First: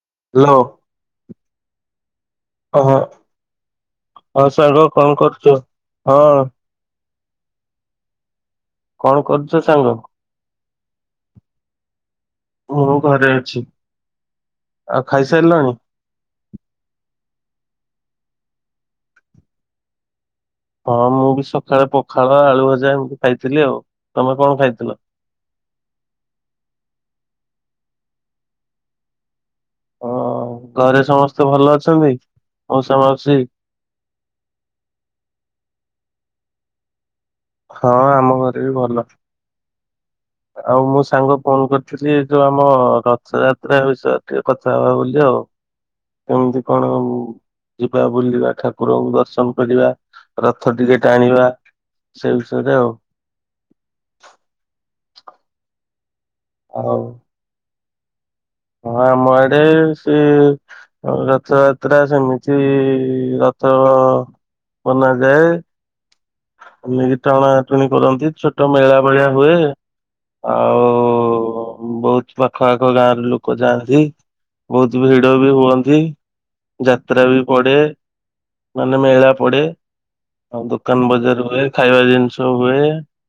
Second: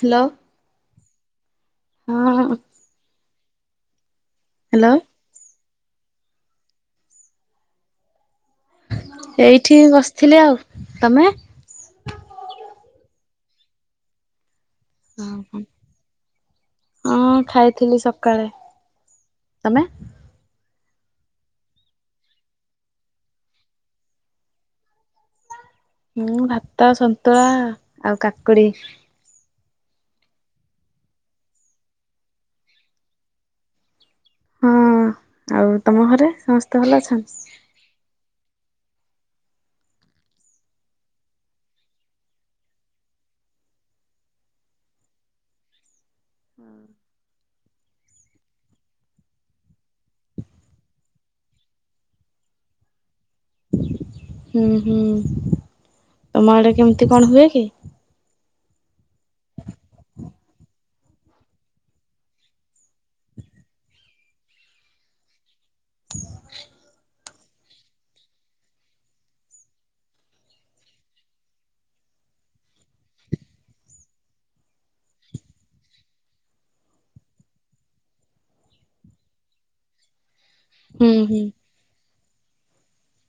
Hello hello ହଁ [inaudible] ଓ ହୋ ହଁ ସାଙ୍ଗ ହ୍ୟାଲୋ କଣ କରୁଚୁ? ହଁ କଣ କରୁଛ ଏଇଠି ସାଙ୍ଗ? ବସିଥିଲି, ଆଉ ତମେ? [inaudible] ମୁଁ ଘରେ ଅଛି। ଆଉ ଖାଇସାରିଲାଣି? [inaudible] ଥିଲି ସକାଳେ, [inaudible] ତମେ? ହଁ ମୁଁ ବି ସଖାଳେ ପଖାଳ ଆଳୁ ଭଜା ଏମତି ଖାଇଥିଲି ଆଉ, ତମେ କଣ ଖାଇଥିଲ? ମୁଁ ଭାତ ସନ୍ତୁଳା ଆଉ କାକୁଡ଼ି ଓ ଘରେ ସମସ୍ତେ ଭଲ ଅଛନ୍ତି, ମଉସା ମାଉସୀ? ହଁ ଆଉ ତମ ଘରେ ସମସ୍ତେ ଭଲ ଅଛନ୍? ଏ ବି ଭଲ [inaudible] ଆଉ ମୁଁ ସାଙ୍ଗ ଫୋନ କରିଥିଲି ଏ ଯୋଉ ଆମ ରଥ ଯାତ୍ରା ବିଷୟରେ ଟିକେ କଥା ହବା ବୋଲି ଆଉ, [inaudible] କେମତି କଣ ଯିବା ବୁଲିବା ଠାକୁରଙ୍କୁ ଦର୍ଶନ କରିବା ରଥ ଟିକେ ଟାଣିବା। ସେଇ ବିଷୟରେ ଆଉ। [inaudible] ହୁଁ ହୁଁ। [inaudible] ତମ ଆଡ଼େ ଆଉ କେମତି କଣ ହୁଏ କି? ହଁ ଆମ ଆଡ଼େ ସେ ରଥଯାତ୍ରା ସେମିତି ରଥ ବନାଯାଏ। ଆମେ ବି ଟଣାଟୁଣି କରନ୍ତି, ଛୋଟ ମେଳା ଭଳିଆ ହୁଏ, ଆଉ ବୋହୁତ ପାଖ ଆଖ ଗାଁର ଲୋକ ଯାଆନ୍ତି ବୋହୁତ ଭିଡ ବି ହୁଅନ୍ତି, ଯାତ୍ରା ବି ପଡ଼େ ମାନେ ମେଳା ପଡ଼େ, ଆଉ ଦୋକାନ ହୁଁ ବଜାର ହୁଁ ହୁଏ ଖାଇବା ଜିନିଷ ଜ ହୁଏ,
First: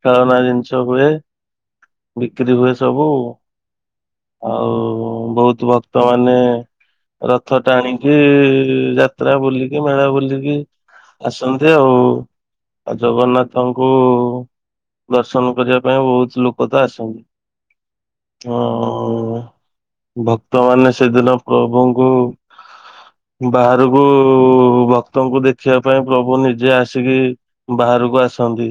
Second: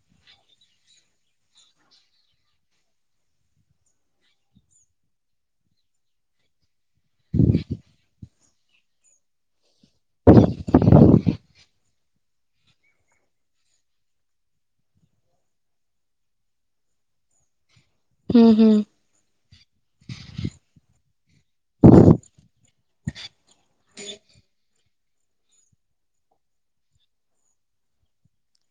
ତ ଖେଳନା ଜିନିଷ ହୁଏ ବିକ୍ରି ହୁଏ ସବୁ ଆଉ ବୋହୁତ ଭକ୍ତମାନେ ରଥ ଟାଣିକି ଯାତ୍ରା ବୁଲିକି ମେଳା ବୁଲିକି ଆସନ୍ତି ଆଉ। ଆ ଜଗନ୍ନାଥଙ୍କୁ ଦର୍ଶନ କରିବା ପାଇଁ ବୋହୁତ ଲୋକ ତ ଆସନ୍ତି। [inaudible] ହୁଁ ହୁଁ ହଁ ଭକ୍ତମାନେ ସେଦିନ ପ୍ରଭୁଙ୍କୁ [inaudible] ବାହାରୁକୁ ଭ ତଙ୍କୁ ଦେଖିବା ପାଇଁ ପ୍ରଭୁ ନିଜେ ଆସିକି ବାହାରୁକୁ ଆସନ୍ତି।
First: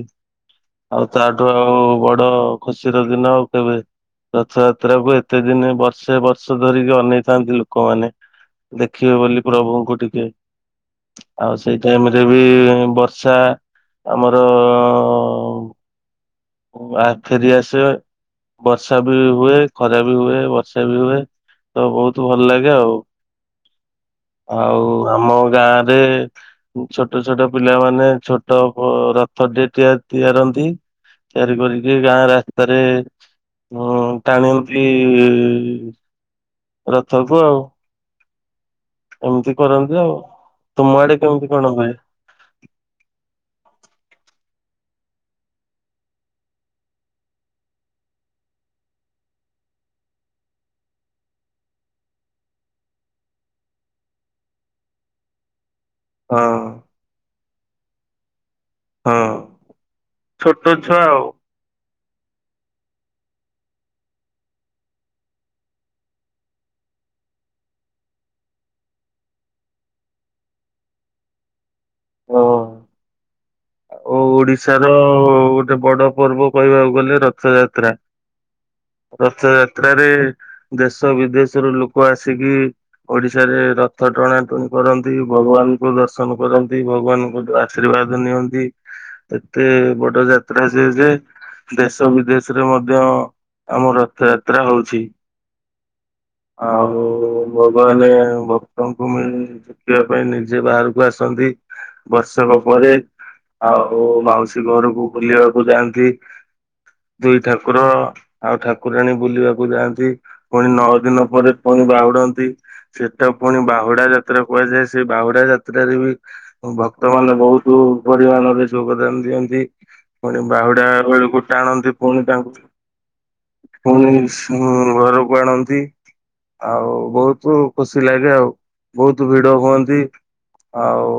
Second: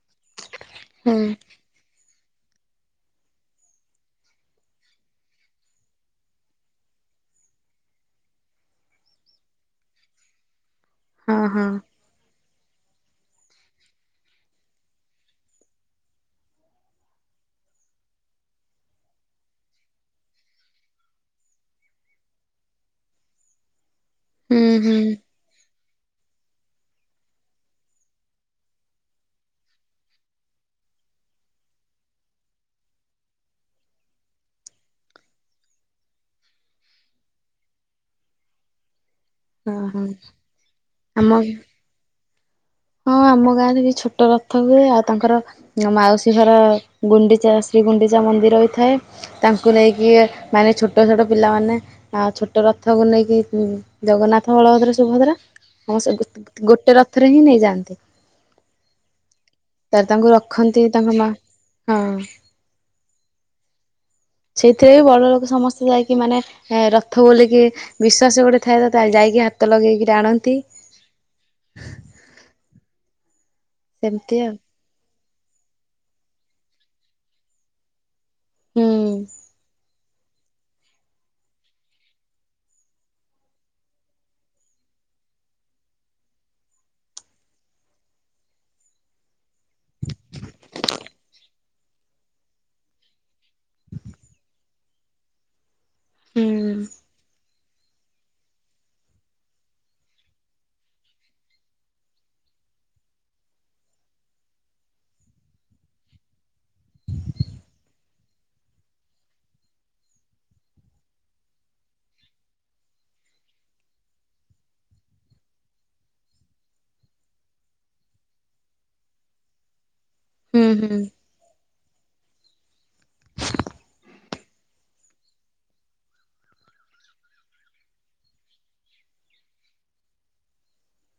ଆଉ ହୁଁ ତାଠୁ ଆଉ ବଡ଼୍ ଦ ଖୁସିର ଦିନ ଆଉ କେବେ ରଥଯାତ୍ରାକୁ ଏତେ ଦିନି ବର୍ଷେ ବର୍ଷ ଧରିକି ଅନେଇଥାନ୍ତି ଲୋକମାନେ, ଦେଖିବେ ବୋଲି ପ୍ରଭୁଙ୍କୁ ଟିକେ। ହଁ [inaudible] ଆଉ ହଁ ସେଇ ଟାଇମରେ ବି ବର୍ଷା ଆମର ଆ ଫେରିଆସେ ବର୍ଷା ବି ହୁଏ ଖରା ବି ହୁଏ ବର୍ଷା ବି ହୁଏ ତ ବୋହୁତ ଭଲ ଲାଗେ ଆଉ। ହୁଁ ଆଉ ହୁଁ ଆମ ଗାଁ ରେ ଉ ଛୋଟ ଛୋଟ ପିଲାମାନେ ଛୋ ତ ପ ରଥ ଡେ ତିଆ ତିଆରନ୍ତି ।ତିଆରି କରିକି ଗାଁ ରାସ୍ତାରେ ଉଁ ଟାଣନ୍ତି ରଥକୁ ଆଉ। ଏମତି ହଁ କରନ୍ତି ହଁ ଆଉ। ତୁମ ଆଡେ ଆମ କେମିତି କଣ ହୁଏ? ହଁ ଆମ ଗାଁରେ ବି ଛୋଟ ରଥ ହୁଏ। ଆଉ ତାଙ୍କର ମାଉସୀ ଘର ଗୁଣ୍ଡିଚା ଶ୍ରୀ ଗୁଣ୍ଡିଚା ମନ୍ଦିର ବି ଥାଏ। ତାଙ୍କୁ ନେଇକି ମାନେ ଛୋଟ ଛୋଟ ପିଲାମାନେ ଆ ଛୋଟ ରଥକୁ ନେଇକି ଉଁ ଜଗନ୍ନାଥ, ବଳଭଦ୍ର, ସୁଭଦ୍ରା ହଁ ସେ ଗୋତ୍ ଗୋଟେ ରଥରେ ହିଁ ନେଇଯା ଦେ ହଁ ଛୋଟ ଛୁଆ ତାଙ୍କ ମା ଆଉ। ହଁ ସେଇଥିରେ ବି ବଡ଼ ଲୋକ ସମସ୍ତେ ଯାଇକି ମାନେ ରଥ ବୋଲିକି ବିଶ୍ଵାସ ଗୋଟେ ଥାଏ ତ ତାହା ଯାଇକି ହାତ ଲଗେଇକି ଟାଣନ୍ତି। ହଁ। ଓ ସେମିତି ଆଉ ଓଡ଼ିଶାର ଗୋଟେ ବଡ଼ ପର୍ବ କହିବାକୁ ଗଲେ ରଥଯାତ୍ରା। ହୁଁ ରଥଯାତ୍ରାରେ ଦେଶ ବିଦେଶରୁ ଲୋକ ଆସିକି ଓଡ଼ିଶାରେ ରଥ ଟଣାଟୁଣି କରନ୍ତି ।ଭଗବାନଙ୍କୁ ଦର୍ଶନ କରନ୍ତି। ଭଗବାନଙ୍କୁ ଆଶୀର୍ବାଦ ନିଅନ୍ତି। ଏତେ ବଡ ଯାତ୍ରା ଯେ ଯେ ଦେଶ ବିଦେଶରେ ମଧ୍ୟ ଆମ ରଥ ଯାତ୍ରା ହଉଛି। ହୁଁ ଆଉ ଭଗବାନେ ଭକ୍ତଙ୍କୁ ମିଳି ଦେଖିବା ପାଇଁ ନିଜେ ବାହାରକୁ ଆସନ୍ତି ବର୍ଷକ ପରେ।‌‍‍ ଆଉ ମାଉସୀ ଘରକୁ ବୁଲିବାକୁ ଯାଆନ୍ତି ଦୁଇ ଠାକୁର ଆଉ ଠାକୁରାଣୀ ବୁଲିବାକୁ ଯାଆନ୍ତି। ପୁଣି ନଅ ଦିନ ପରେ ପୁଣି ବାହୁଡ଼ନ୍ତି। ସେଟକୁ ପୁଣି ବାହୁଡ଼ା ଯାତ୍ରା କୁହାଯାଏ। ସେ ବାହୁଡ଼ା ଯାତ୍ରାରେ ବି ଭକ୍ତ ମାନେ ବୋହୁତ ପରିବଣରେ ଯୋଗ ଦାନ ଦିଅନ୍ତି। ପୁଣି ହୁଁ ବାହୁଡା ହୁଁ ବେଳକୁ ଟାଣନ୍ତି। ପୁଣି ତାଙ୍କୁ ପୁଣି [unintelligible] ପୁଣି ଘରକୁ ଆଣନ୍ତି ।ଆଉ ବହୁତ ଖୁସି ଲାଗେ ଆଉ ବହୁତ ଭିଡ ହୁଅନ୍ତି ।ଆଉ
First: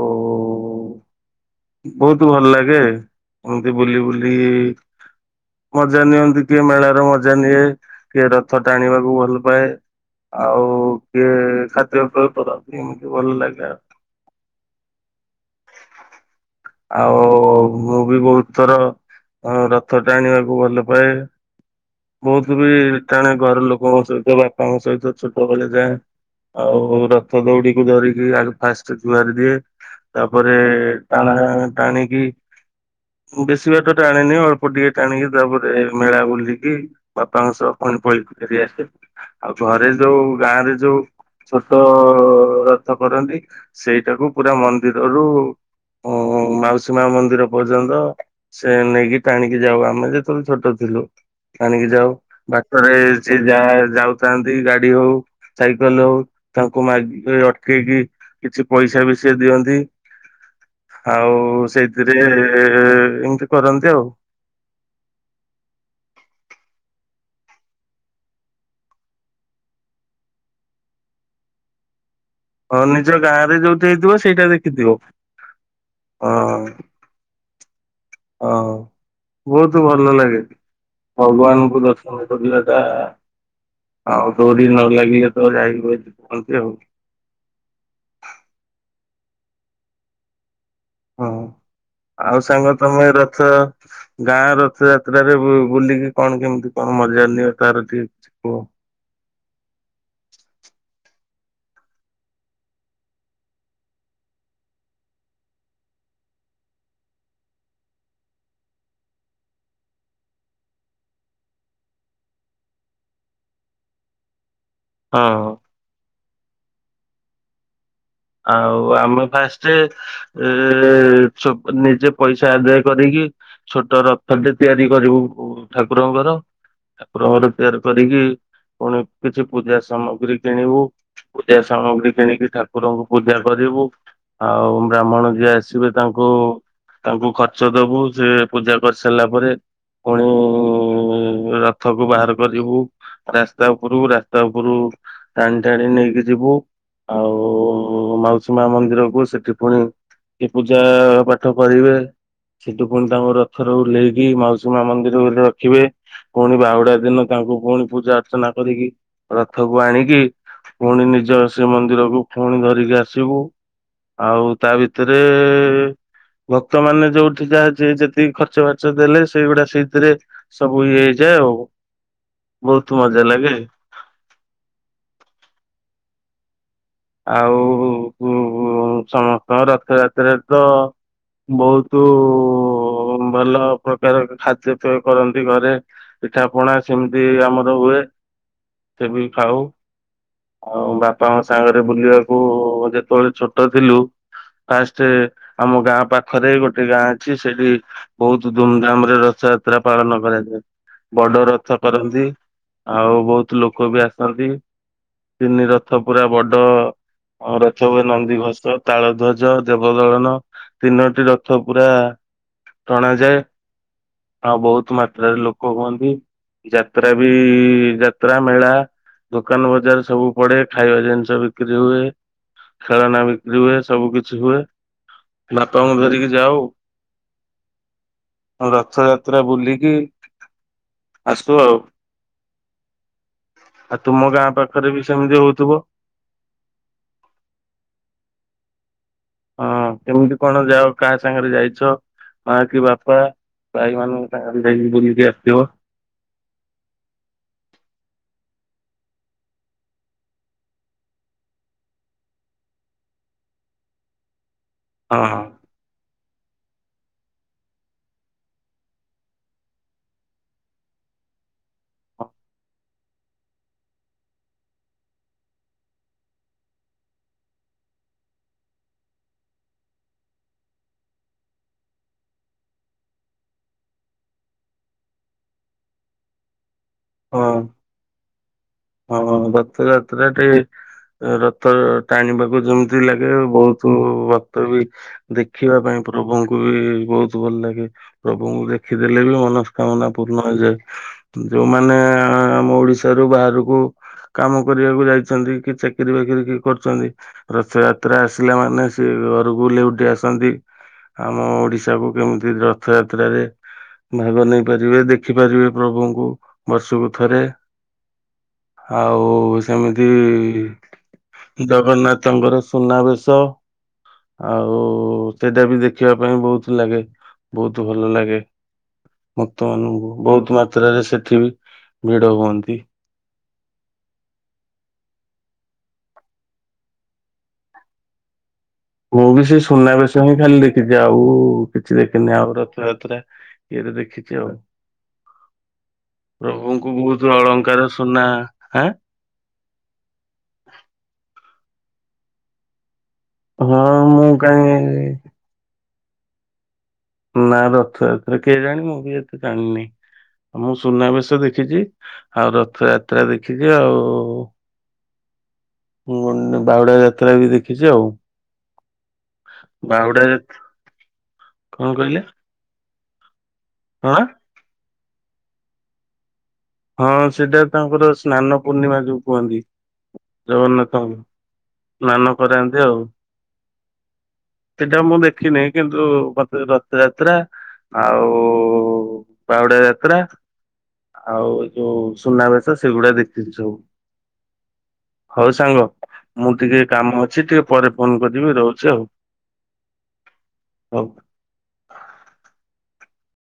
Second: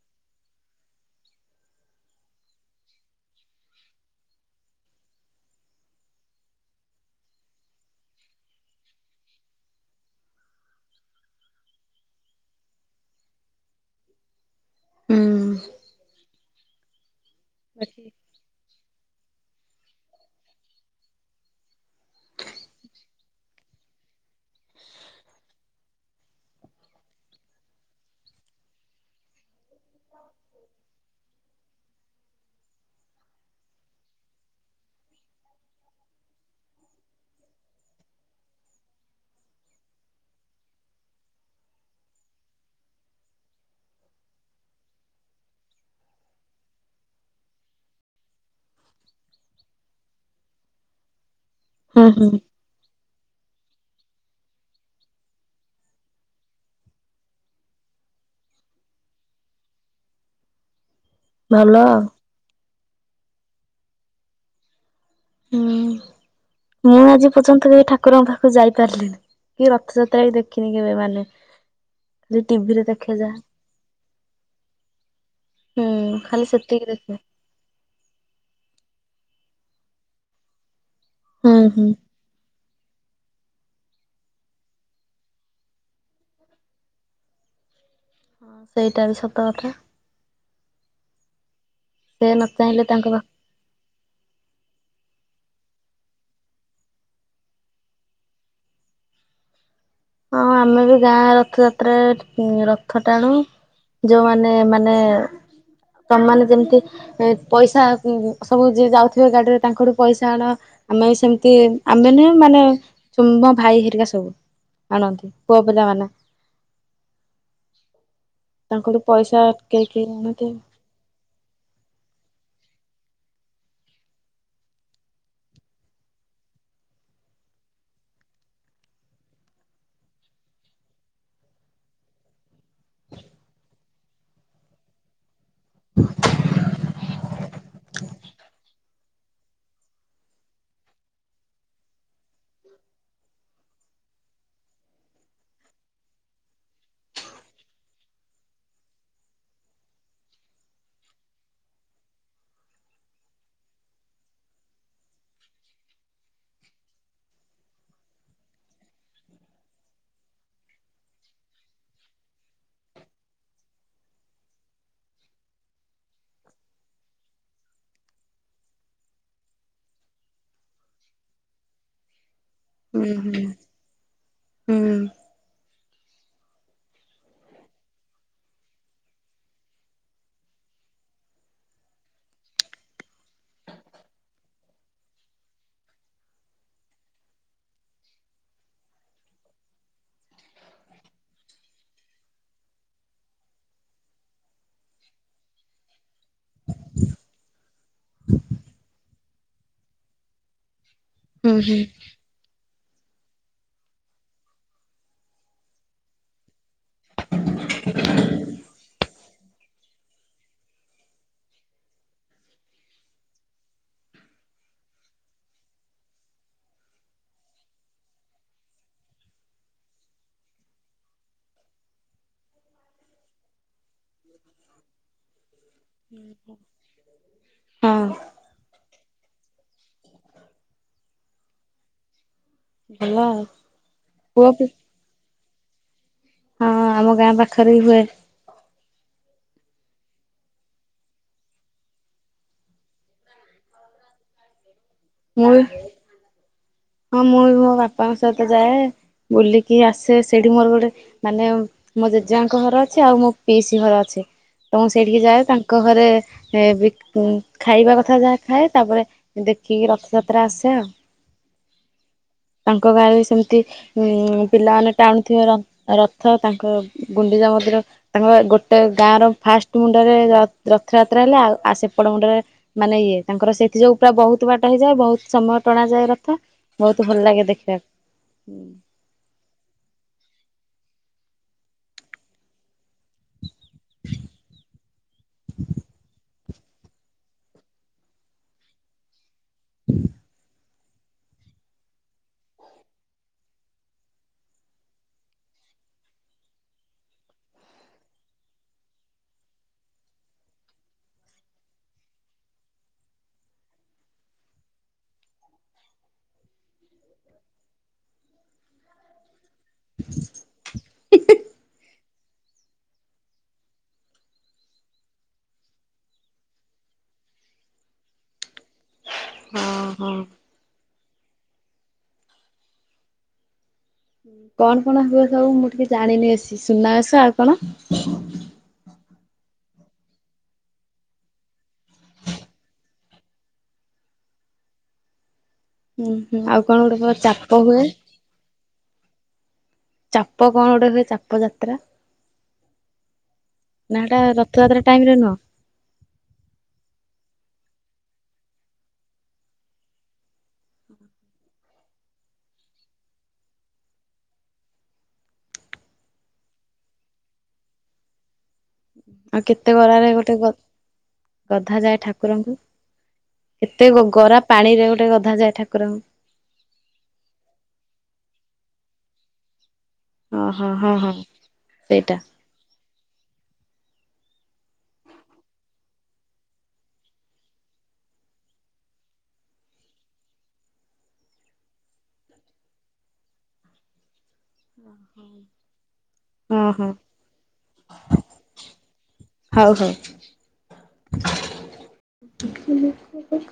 ବହୁତ ଭଲ ଲାଗେ ଏମିତି ବୁଲି ବୁଲି ମଜା ନିଅନ୍ତି। କିଏ ମେଳାର ମଜା ନିଏ, କିଏ ରଥ ଟାଣିବାକୁ ଭଲ ପାଏ, ଆଉ କିଏ ଖାଦ୍ୟପେୟ କରନ୍ତି। ଏମିତି ଭଲ ଲଗେ ଆଉ। ହୁଁ। ଆଉ ଓ ମୁ ବି ବହୁତ ଥର ହଁ ରଥ ଟାଣିବାକୁ ଭଲ ପାଏ। ବହୁତ ବି ଟାଣେ ଘର ଲୋକଙ୍କ ସହିତ, ବାପାଙ୍କ ସହିତ, ଛୋଟବେଳେ ଯାଏ ଆଉ ରଥ ଦଉଡିକୁ ଧରିକି ଆଗ ଫାଷ୍ଟ ଜୁଆରି ଦିଏ। ତାପରେ ଟାଣା ଟାଣିକି ବେଶୀ ବାଟ ଟାଣିନି ଅଳ୍ପ ଟିକେ ଟାଣିକି ତାପରେ ମେଳା ବୁଲିକି ବାପାଙ୍କ ସହ ପଣି ଫଳି ଫେରିଆସେ। ଆଉ ଘରେ ଯୋଉ ଗାଁରେ ଯୋଉ ଛୋଟ ରଥ କରନ୍ତି ସେଇଟାକୁ ପୁରା ମନ୍ଦିରରୁ ଉଁ ମାଉସୀ ମା ମନ୍ଦିର ପର୍ଯ୍ୟନ୍ତ ସେ ନେଇକି ଟାଣିକି ଯାଉ ଆମେ ଯେତେବେଳେ ଛୋଟ ଥିଲୁ। ଆଣିକି ହୁଁ ଯାଉ ହୁଁ ବାଟରେ ସିଏ ଯା ଯାଉଥାନ୍ତି ଗାଡି ହଉ ସାଇକେଲ ହଉ ତାଙ୍କୁ ମାଗି ଏଇ ଅଟକେଇକି କିଛି ପଇସା ବି ସେ ଦିଅନ୍ତି। ଆଉ ଭଲ ସେଇଥିରେ ଏ ଏମିତି କରନ୍ତି ଆଉ। ହୁଁ ମୁଁ ଆଜି ପର୍ଯ୍ୟନ୍ତ କେବେ ଠାକୁରଙ୍କ ପାଖକୁ ଯାଇପାରିଲିନି। କି ରଥଯାତ୍ରା ବି ଦେଖିନି କେବେ ମାନେ। ଖାଲି ହଁ ଟିଭିରେ ନିଜ ଦେଖେ ଯାହା ଗାଁ ରେ ଯୋଉଠି ହେଇଥିବ ସେଇଟା ଦେଖିଥିବ ହୁଁ ଖାଲି ହଁ। ସେତିକି ଦେଖେ। ହଁ ବହୁତ ଭଲ ଲାଗେ। ହୁଁ ଭଗବାନଙ୍କୁ ହୁଁ ଦର୍ଶନ କରିବା। ଆଉ ଡୋରି ନ ଲାଗିଲେ ତ ଯାଇହୁଏନି କହନ୍ତି ଆଉ। ହଁ ସେଇଟା ବି ସତ କଥା। ହଁ ସେ ନ ଆଉ ସାଙ୍ଗ ଚାହିଁଲେ ତାଙ୍କ ତମେ ପାଖ ରଥ ଗାଁ ରଥ ଯ ଯାତ୍ରା ରେ ବୁଲିକି କଣ କେମିତି କଣ ମଜା ନିିବ ତାର ଟିକେ କିଛି କୁହ। ହଁ ଆମେ ବି ଗାଁ ରଥଯାତ୍ରାରେ ରଥ ଟାଣୁ ଯୋଉମାନେ ମାନେ ତମାନେ ଯେମିତି ପଇସା ସବୁ ଯି ଯାଉଥିବେ ଗାଡିରେ ତାଙ୍କଠୁ ପଇସା ଆଣ ଆମେ ବି ସେମିତି ଆମେ ନୁହେ ମାନେ ଚୁମ ଭାଇ ହେରିକା ସବୁ ଆଣନ୍ତି ହଁ ପୁଅ ପିଲାମାନେ ଆଉ ତାଙ୍କଠୁ ଆମେ ପଇସା ଫାଷ୍ଟ କେହି କେହି ଆଣନ୍ତି। ଏ ନିଜେ ପଇସା ଆଦାୟ କରିକି ଛୋଟ ରଥଟେ ତିଆରି କରିବୁ ଠାକୁରଙ୍କର ଠାକୁରଙ୍କର ତିଆରି କରିକି ପୁଣି କିଛି ପୂଜା ସାମଗ୍ରୀ କିଣିବୁ ପୂଜା ସାମଗ୍ରୀ କିଣିକି ଠାକୁ କଠୁରଙ୍କୁ ପୂଜା କରିବୁ ଆଉ ବ୍ରାହ୍ମଣ ଯିଏ ଆସି [unintelligible] ତାଙ୍କୁ ତାଙ୍କୁ ଖର୍ଚ୍ଚ ଦବୁ ସେ ପୂଜା କରି ସାରିଲା ପରେ ପୁଣି ରଥକୁ ବାହାର କରିବୁ ରାସ୍ତା ଉପ ଉପରୁ ରାସ୍ତା ଉପରୁ ଟାଣି ଟାଣି ନେଇକି ଯିବୁ ଆଉ ଉ ମାଉସୀ ମା ମନ୍ଦିରକୁ ସେଠି ପୁଣି ପୂଜା ପାଠ କରିବେ ସେଠି ପୁଣି ତାଙ୍କ ରଥରେ ଓଲ୍ହେଇକି ମାଉସୀ ମା ମନ୍ଦିରରେ ରଖିବେ ପୁଣି ବାହୁଡା ଦିନ ତାଙ୍କୁ ପୁଣି ପୂଜା ଅର୍ଚ୍ଚନା କରିକି ରଥକୁ ଆଣିକି ପୁଣି ନିଜ ଶ୍ରୀମନ୍ଦିରକୁ ପୁଣି ଧରିକି ଆସିବୁ ଆଉ ତା ଭିତରେ ଭକ୍ତ ମାନ ଯୋଉଠି ଯାହା ଯେତିକି ଖର୍ଚ ବାର୍ଚ୍ଚ ଦେଲେ ସେଇଗୁଡା ସେଇଥିରେ ସବୁ ଇଏ ହେଇଯାଏ ଆଉ। ବହୁତ ହୁଁ ମଜା ହୁଁ। ଲାଗେ। ହୁଁ ଆଉ ସମସ୍ତଙ୍କ ରଥଯାତ୍ରାରେ ତ ବହୁତ ଭଲ ପ୍ରକାର ଖାଦ୍ୟପେୟ କରନ୍ତି ଘରେ ପିଠା ପଣା ସେମିତି ଆମର ହୁଏ ସେ ବି ଖାଉ ଆଉ ବାପାଙ୍କ ସାଙ୍ଗ। ବୁଲିବାକୁ ଯେତେବେଳେ ଛୋଟ ଥିଲୁ ଫାଷ୍ଟ ଆମ ଗାଁ ପାଖ ପାଖରେ ଗୋଟେ ଗାଁ ଅଛି ସେଇଠି ବହୁତ ଧୁମଧାମ ରେ ରଥଯାତ୍ରା ପାଳନ କରାଯାଏ। ବଡ ହୁଁ ରଥ ହୁଁ କରନ୍ତି। ଆଉ ବହୁତ ଲୋକ ବି ଆସନ୍ତି ତିନି ରଥ ପୁରା ବଡ ରଥ ହୁଏ ନନ୍ଦିଘୋଷ, ତାଳଧ୍ୱଜ, ଦେବଦଳନ ତିନୋଟି ରଥ ପୁରା ଟଣାାଯାଏ ଆଉ ବହୁତ ମାତ୍ରାରେ ଲୋକ ହୁଅନ୍ତି ଯାତ୍ରା ବି ବିକ୍ରି ହୁଏ ଖେଳନା ବିକ୍ରି ହୁଏ। ସବୁ କିଛି ହୁଏ ବାପାଙ୍କୁ ଧରିକି ଯାଉ ହଁ ରଥଯାତ୍ରା ବୁଲି। ଆସଛୁ ଆଉ। ଭଲ ଆଉ ଆଉ ତୁ ମ ଗାଁ ପୁଅ ପି ପାଖରେ ବି ସେମିତି ହେଉଥିବ ଯୁବ ହଁ ଆମ ଗାଁ ପାଖରେ ହୁଏ। ହଁ କେମିତି କଣ ଯାଅ କାହା ସାଙ୍ଗରେ ଯାଇଛ ମା କି ବାପା ଭାଇ ମାନଙ୍କ ସାଙ୍ଗରେ। ବୁଲିକ ମୁଁ ବି ଆସିବ ହଁ ମୁଁ ବି ମୋ ବାପାଙ୍କ ସହିତ ଯାଏ ବୁଲିକି ଆସେ ସେଇଠି ମୋର ଗୋଟେ ମାନେ ମୋ ଜେଜେବାଙ୍କ ଘର ଅଛି ଆଉ ମୋ ପିଇସି ଘର ଅଛି। ତ ମୁ ସେଇଠିକି ହଁ ହଁ। ଯାଏ ତାଙ୍କ ଘରେ ଖାଇବା କଥା ଯାହା ଖାଏ ତାପରେ ଦେଖିକି ରଥଯାତ୍ରା ଆସେ ଆଉ ତାଙ୍କ ଗାଁରେ ସେମିତି ଉଁ ପିଲାମାନେ ଟାଣୁଥିବ ରଥ ତାଙ୍କ ଗୁଣ୍ଡିଜା ମନ୍ଦିର ତାଙ୍କ ଗୋଟେ ଗାଁର ଫାଷ୍ଟ ମୁଣ୍ଡରେ ରଥଯାତ୍ରା ହେଲେ ଆଉ ଆ ସେପଟ ମୁଣ୍ଡରେ ମାନେ ଇଏ ତାଙ୍କର ସେଥି ଯୋଗୁ ପୁରା ବହୁତ ବାଟ ହେଇଯାଏ ବହୁତ ସମୟ ଟଣା ଯାଏ ରଥ ବହୁତ ଭଲ ଲାଗେ ଦେଖିବାକୁ। ହଁ ରଥ ଯାତ୍ରା ଟେ ରଥ ଟାଣିବାକୁ ଯେମିତି ଲାଗେ ବହୁତ ରଥ ବି ଦେଖିବା ପାଇଁ ପ୍ରଭୁଙ୍କୁ ବି ବହୁତ ଭଲ ଲାଗେ ପ୍ରଭୁଙ୍କୁ ଦେଖିଦେଲେ ବି ମନ। ମନସ୍କାମନା ପୂର୍ଣ ହୋଇଯାଏ। ଯୋଉଁମାନେ ଆମ ଓଡିଶାରୁୁ ବାହାରକୁ କାମ କରିବାକୁ ଯାଇଛନ୍ତି କି ଚାକିରୀ ବାକିରି କି କରୁଛନ୍ତି ରଥଯାତ୍ରା ଆସିଲା ମାନେ ସେ ଘରକୁ ଲେଉଠି ଆସନ୍ତି ଆମ ଓଡିଶାକୁ କେମିତି ରଥଯାତ୍ରାରେ ଭାଗ ନେଇପାରିବେ ଦେଖିପାରିବେ ପ୍ରଭୁଙ୍କୁ ବର୍ଷକୁ ଥରେ ଆଉ ସେମିତି ଜଗନ୍ନାଥଙ୍କର ସୁନାବେଶ ଆଉ ସେଟା ବି ଦେଖିବା ପାଇଁ ବହୁତ ଲାଗେ ବହୁତ ଭଲ ଲାଗେ। ହଁ ଭକ୍ତମାନଙ୍କୁ ହଁ ବହୁତ ମାତ୍ରାରେ ସେ ତେବେ ଭିଡ ହୁଅନ୍ତି। କଣ କଣ ହୁଏ ସବୁ ମୁଁ ଟିକେ ଜାଣିନି ଆସି ସୁନାବେସ ଆଉ କଣ ମୁଁ ବି ସେ ସୁନାବେେଶ ହିଁ ଖାଲି ଦେଖିଛି ଆଉ କିଛି ଦେଖିନି ଆଉ ରଥଯାତ୍ରା ଇଏରେ ଦେଖିଛି ଆଉ ହୁଁ ହୁଁ ଆଉ କଣ ପ୍ରଭୁଙ୍କୁ ଗୋଟେ କଣ ବହୁତ ଚାପ ହୁଏ ଅଳଙ୍କାର ସୁନା ହାଁ ଚାପ କଣ ଗୋଟେ ହୁଏ ଚାପ ଜାତ। [inaudible] ହଁ ମୁଁ କାଇଁ ନୁହଁ ନା ରଥଯାତ୍ରା କିଏ ଜାଣି ମୁଁ ବି ଏତେ ଜାଣିନି ମୁଁ ସୁନାବେଶ ଦେଖିଛି ଆଉ ରଥଯାତ୍ରା ଦେଖିଛି ଆଉ ମୁଁ ବାଉଡା ଯାତ୍ରା ବି ଦେଖିଛି ଆଉ ଆଉ କେତେ ଗରାରେ ବାହୁଡା ଗୋଟେ ଗ ଯାତ୍ରା ଗଧା କଣ ଯାଏ କହିଲେ ଠାକୁରଙ୍କୁ। କେତେ କଣ? ଗରା ପାଣି ରେ ରେ ଗଧା ଯାଏ ଠାକୁରଙ୍କୁ। ହଁ ସେଟା ତାଙ୍କର ସ୍ନାନ ପୂର୍ଣ୍ଣିମା ଯୋଉଁ କୁହନ୍ତି। ହଁ ହଁ ହଁ ଜଗନ୍ନାଥ ହଁ ସେଇଟା ସ୍ନାନ କରାନ୍ତି ଆଉ, ସେଟା ମୁଁ ଦେଖିନି କିନ୍ତୁ ମତେ ରଥଯାତ୍ରା ଆଉ ବାହୁଡ଼ା ଯାତ୍ରା ଆଉ ଏ ଯୋଉ ସୁନାବେସ ସେଗୁଡା ଦେଖିଥିଲି ସବୁ ହଉ ସାଙ୍ଗ ମୁଁ ହଁ ଟିକେ ହଁ କାମ ଅଛି ଟିକେ ପରେ ଫୋନ କରିବି ରହୁଛି ଆଉ ହଉ ହଉ। ହୋଉ। [inaudible]